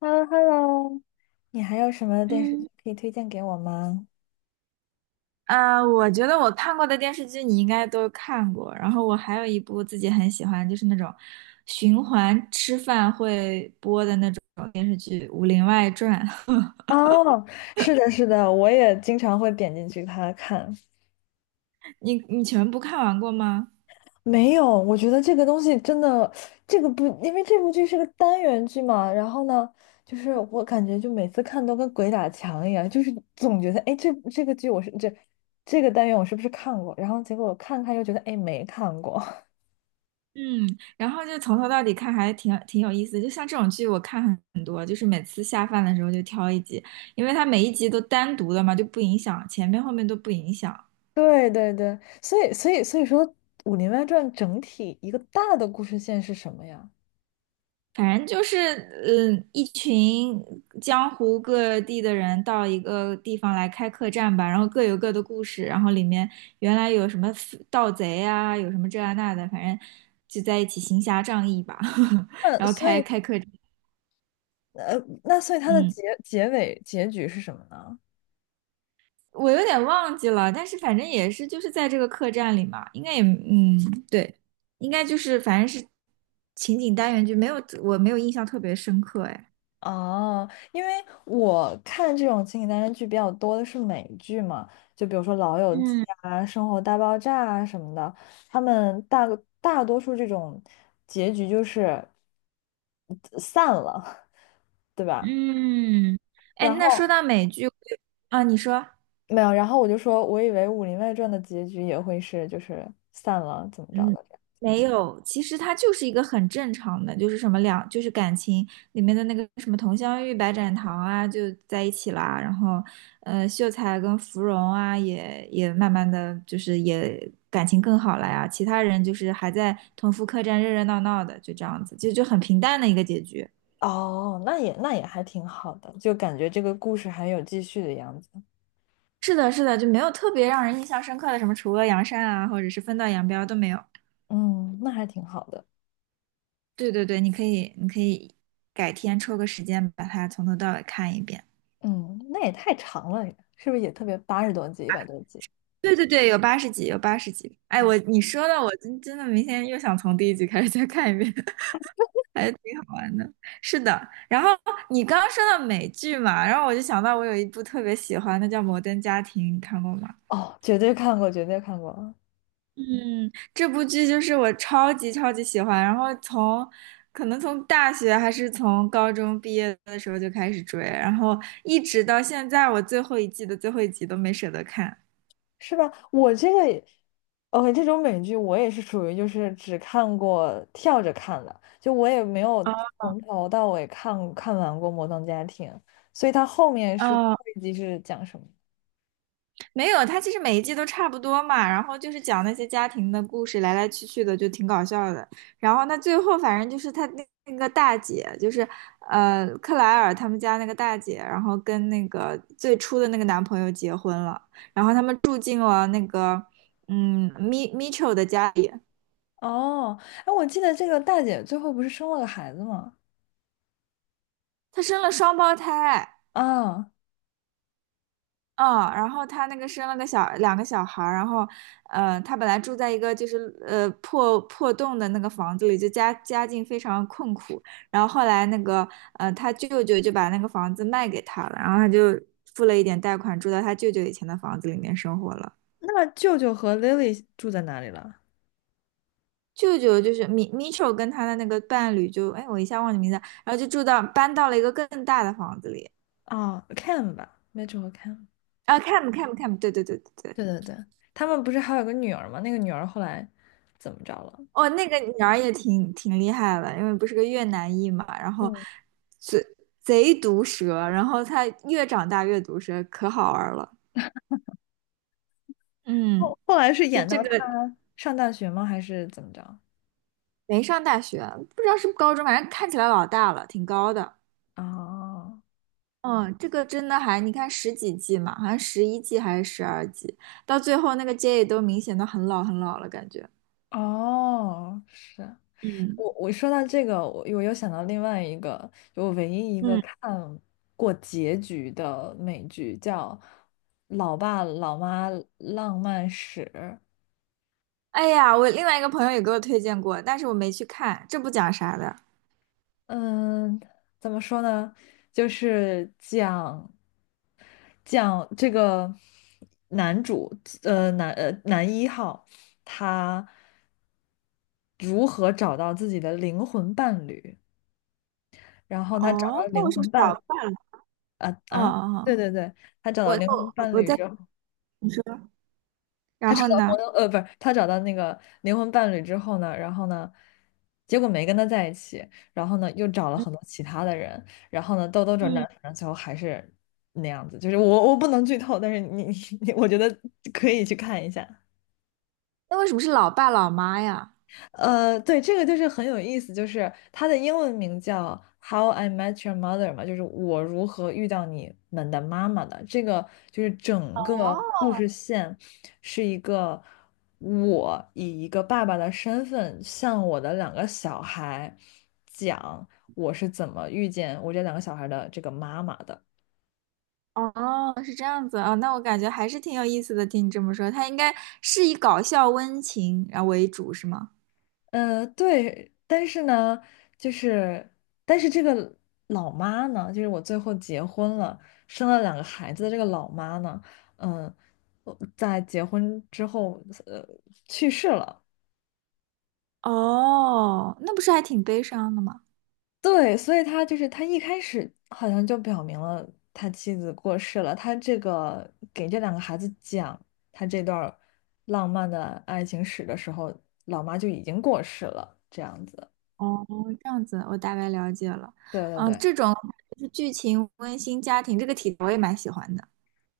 Hello hello 你还有什么电视嗯，剧可以推荐给我吗？我觉得我看过的电视剧你应该都看过，然后我还有一部自己很喜欢，就是那种循环吃饭会播的那种《武林外传》。哦，是的，是的，我也经常会点进去它看。你全部看完过吗？没有，我觉得这个东西真的，这个不，因为这部剧是个单元剧嘛，然后呢，就是我感觉就每次看都跟鬼打墙一样，就是总觉得，哎，这个剧我是这个单元我是不是看过？然后结果我看看又觉得，哎，没看过。嗯，然后就从头到底看还挺有意思的，就像这种剧我看很多，就是每次下饭的时候就挑一集，因为它每一集都单独的嘛，就不影响前面后面都不影响。对对对，所以说，《武林外传》整体一个大的故事线是什么呀？反正就是，一群江湖各地的人到一个地方来开客栈吧，然后各有各的故事，然后里面原来有什么盗贼啊，有什么这啊那的，反正就在一起行侠仗义吧，那然后所开以，开客栈。呃，那所以它的嗯，结局是什么呢？我有点忘记了，但是反正也是就是在这个客栈里嘛，应该也，对，应该就是反正是情景单元剧，没有，我没有印象特别深刻，哎。哦，因为我看这种情景单元剧比较多的是美剧嘛，就比如说《老友记》嗯，啊、《生活大爆炸》啊什么的，他们大多数这种结局就是散了，对吧？嗯，哎，然那说后到美剧我有。啊，你说。没有，然后我就说，我以为《武林外传》的结局也会是就是散了，怎么着嗯，的？没有，其实它就是一个很正常的，就是什么两，就是感情里面的那个什么佟湘玉、白展堂啊，就在一起啦，然后，秀才跟芙蓉啊，也慢慢的就是也感情更好了呀，其他人就是还在同福客栈热热闹闹的，就这样子，就很平淡的一个结局。哦，那也还挺好的，就感觉这个故事还有继续的样子。是的，是的，就没有特别让人印象深刻的什么除恶扬善啊，或者是分道扬镳都没有。嗯，那还挺好的。对对对，你可以改天抽个时间把它从头到尾看一遍。嗯，那也太长了，是不是也特别80多集、100多集对对对，有八十集，有八十集。哎，啊？我你说的，我真的明天又想从第一集开始再看一遍，还挺好玩的。是的，然后你刚刚说到美剧嘛，然后我就想到我有一部特别喜欢的叫《摩登家庭》，你看过吗？哦，绝对看过，绝对看过啊，嗯，这部剧就是我超级超级喜欢，然后从可能从大学还是从高中毕业的时候就开始追，然后一直到现在，我最后一季的最后一集都没舍得看。是吧？我这个也 o 这种美剧我也是属于就是只看过跳着看的，就我也没有从头到尾看完过《摩登家庭》，所以它后面是最哦，后一集是讲什么？没有，他其实每一季都差不多嘛，然后就是讲那些家庭的故事，来来去去的，就挺搞笑的。然后他最后反正就是他那个大姐，就是克莱尔他们家那个大姐，然后跟那个最初的那个男朋友结婚了，然后他们住进了那个米米 m i c 的家里。哦，哎，我记得这个大姐最后不是生了个孩子吗？她生了双胞胎。啊，嗯，然后他那个生了个小两个小孩儿，然后，他本来住在一个就是破洞的那个房子里，就家境非常困苦。然后后来那个他舅舅就把那个房子卖给他了，然后他就付了一点贷款，住到他舅舅以前的房子里面生活了。那舅舅和 Lily 住在哪里了？舅舅就是米丑跟他的那个伴侣就，哎，我一下忘记名字了，然后就住到搬到了一个更大的房子里。啊 Cam 吧 Mitch 和 Cam。啊 Cam Cam Cam 对对对对对。对对对，他们不是还有个女儿吗？那个女儿后来怎么着了？哦，那个女儿也挺厉害的，因为不是个越南裔嘛，然后嗯，贼贼毒舌，然后她越长大越毒舌，可好玩了。嗯，后来是就演这到她个上大学吗？还是怎么着？没上大学，不知道是不是高中，反正看起来老大了，挺高的。啊，嗯，这个真的还，你看十几季嘛，好像11季还是12季，到最后那个 J 都明显的很老很老了，感觉。哦，是嗯我说到这个，我又想到另外一个，就我唯一一个嗯，看过结局的美剧叫《老爸老妈浪漫史》。哎呀，我另外一个朋友也给我推荐过，但是我没去看，这不讲啥的。嗯，怎么说呢？就是讲这个男主，男一号，他如何找到自己的灵魂伴侣，然后他找到哦，那灵我是不魂是早伴看？啊哦啊，哦，哦对对对，他找到我灵魂我伴我侣在之后。你说，他然找后到呢？朋友，呃，不是，他找到那个灵魂伴侣之后呢，然后呢，结果没跟他在一起，然后呢，又找了嗯很多其他的人，然后呢，兜兜转转，嗯，反正最后还是那样子。就是我不能剧透，但是你 我觉得可以去看一下。那为什么是老爸老妈呀？呃，对，这个就是很有意思，就是它的英文名叫《How I Met Your Mother》嘛，就是我如何遇到你们的妈妈的。这个就是整个哦，故事线是一个我以一个爸爸的身份向我的两个小孩讲我是怎么遇见我这两个小孩的这个妈妈的。哦，是这样子啊，那我感觉还是挺有意思的。听你这么说，他应该是以搞笑温情然后为主，是吗？呃，对，但是呢，就是，但是这个老妈呢，就是我最后结婚了，生了两个孩子的这个老妈呢，嗯、我在结婚之后，呃，去世了。哦，那不是还挺悲伤的吗？对，所以他就是他一开始好像就表明了他妻子过世了，他这个给这两个孩子讲他这段儿浪漫的爱情史的时候，老妈就已经过世了，这样子。哦，这样子，我大概了解了。对对嗯，对。这种就是剧情温馨家庭这个题，我也蛮喜欢的。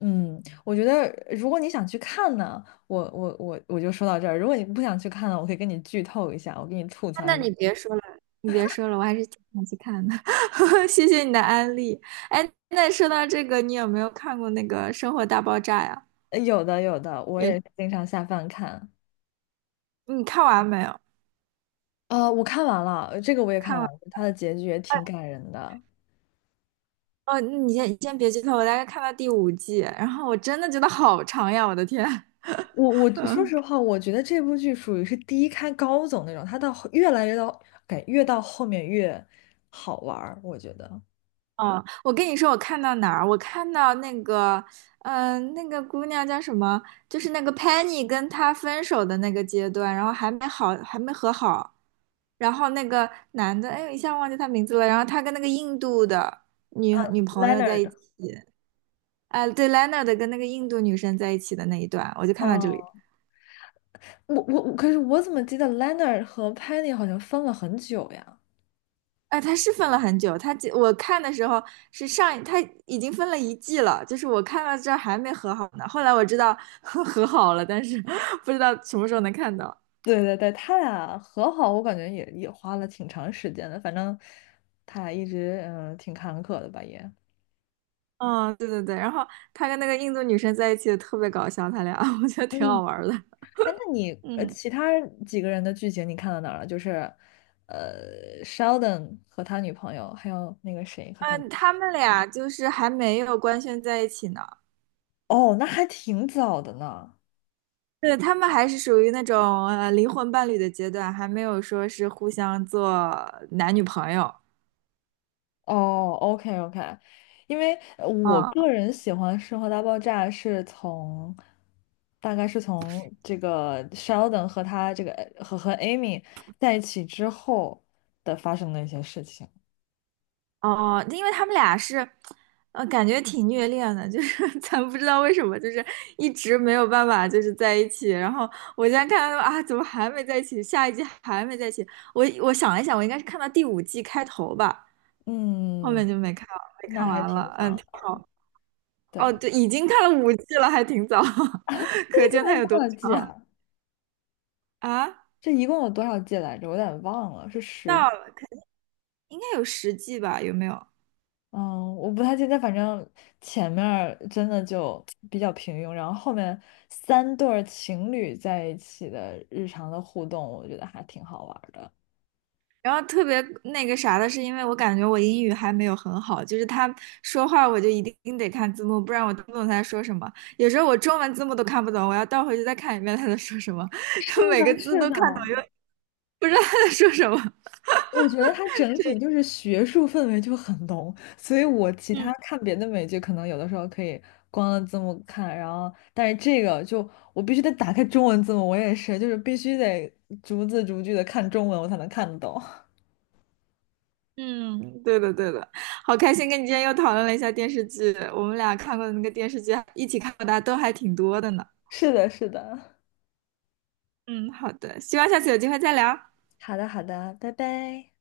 嗯，我觉得如果你想去看呢，我就说到这儿。如果你不想去看呢，我可以跟你剧透一下，我给你吐啊槽那一下。你别说了，你别说了，我还是挺想去看的。谢谢你的安利。哎，那说到这个，你有没有看过那个《生活大爆炸》呀？有的有的，我也，也经常下饭看。你看完没有？啊。我看完了，这个我也看看完完了，它的结局也挺感人的。哦，那你先别剧透，我大概看到第五季，然后我真的觉得好长呀，我的天。我说实 话，我觉得这部剧属于是低开高走那种，它到后越来越到感越到后面越好玩儿，我觉得。嗯，我跟你说，我看到哪儿？我看到那个，那个姑娘叫什么？就是那个 Penny 跟他分手的那个阶段，然后还没好，还没和好。然后那个男的，哎，一下忘记他名字了。然后他跟那个印度的女朋友在一 Leonard，起，哎，对，Leonard 跟那个印度女生在一起的那一段，我就看到这哦，里。我，可是我怎么记得 Leonard 和 Penny 好像分了很久呀？哎，他是分了很久，他我看的时候是上一，它已经分了一季了，就是我看到这儿还没和好呢。后来我知道 和好了，但是 不知道什么时候能看到。对对对，他俩和好，我感觉也花了挺长时间的，反正他俩一直挺坎坷的吧也。嗯，对对对，然后他跟那个印度女生在一起也特别搞笑，他俩 我觉得挺嗯，好玩儿的。哎，那你嗯，其他几个人的剧情你看到哪儿了？就是Sheldon 和他女朋友，还有那个谁和他女朋嗯，友他们俩就是还没有官宣在一起呢。哦，那还挺早的呢。对，他们还是属于那种灵魂伴侣的阶段，还没有说是互相做男女朋友。哦，OK OK，因为我嗯，个人喜欢《生活大爆炸》是从，大概是从这个 Sheldon 和他这个和 Amy 在一起之后的发生的一些事情。哦，因为他们俩是，感觉挺虐恋的，就是 咱不知道为什么，就是一直没有办法就是在一起。然后我现在看到啊，怎么还没在一起？下一季还没在一起？我想了一想，我应该是看到第五季开头吧，后嗯，面就没看没那看还完挺了。嗯，早挺的。好。哦，对，对，已经看了五季了，还挺早，这可一见共它有有多多少季长啊？啊？这一共有多少季来着？我有点忘了，是十。到了，应该有10季吧？有没有？嗯，我不太记得，反正前面儿真的就比较平庸，然后后面3对儿情侣在一起的日常的互动，我觉得还挺好玩儿的。然后特别那个啥的是，因为我感觉我英语还没有很好，就是他说话我就一定得看字幕，不然我听不懂他在说什么。有时候我中文字幕都看不懂，我要倒回去再看一遍他在说什么，是 每个的，字是都的，看懂，又不知道他在说什么。我觉得它整体就是学术氛围就很浓，所以我其嗯他看别的美剧，可能有的时候可以光了字幕看，然后但是这个就我必须得打开中文字幕，我也是，就是必须得逐字逐句的看中文，我才能看得懂。嗯，对的对的，好开心跟你今天又讨论了一下电视剧，我们俩看过的那个电视剧，一起看过的都还挺多的呢。是的，是的。嗯，好的，希望下次有机会再聊。好的，好的，拜拜。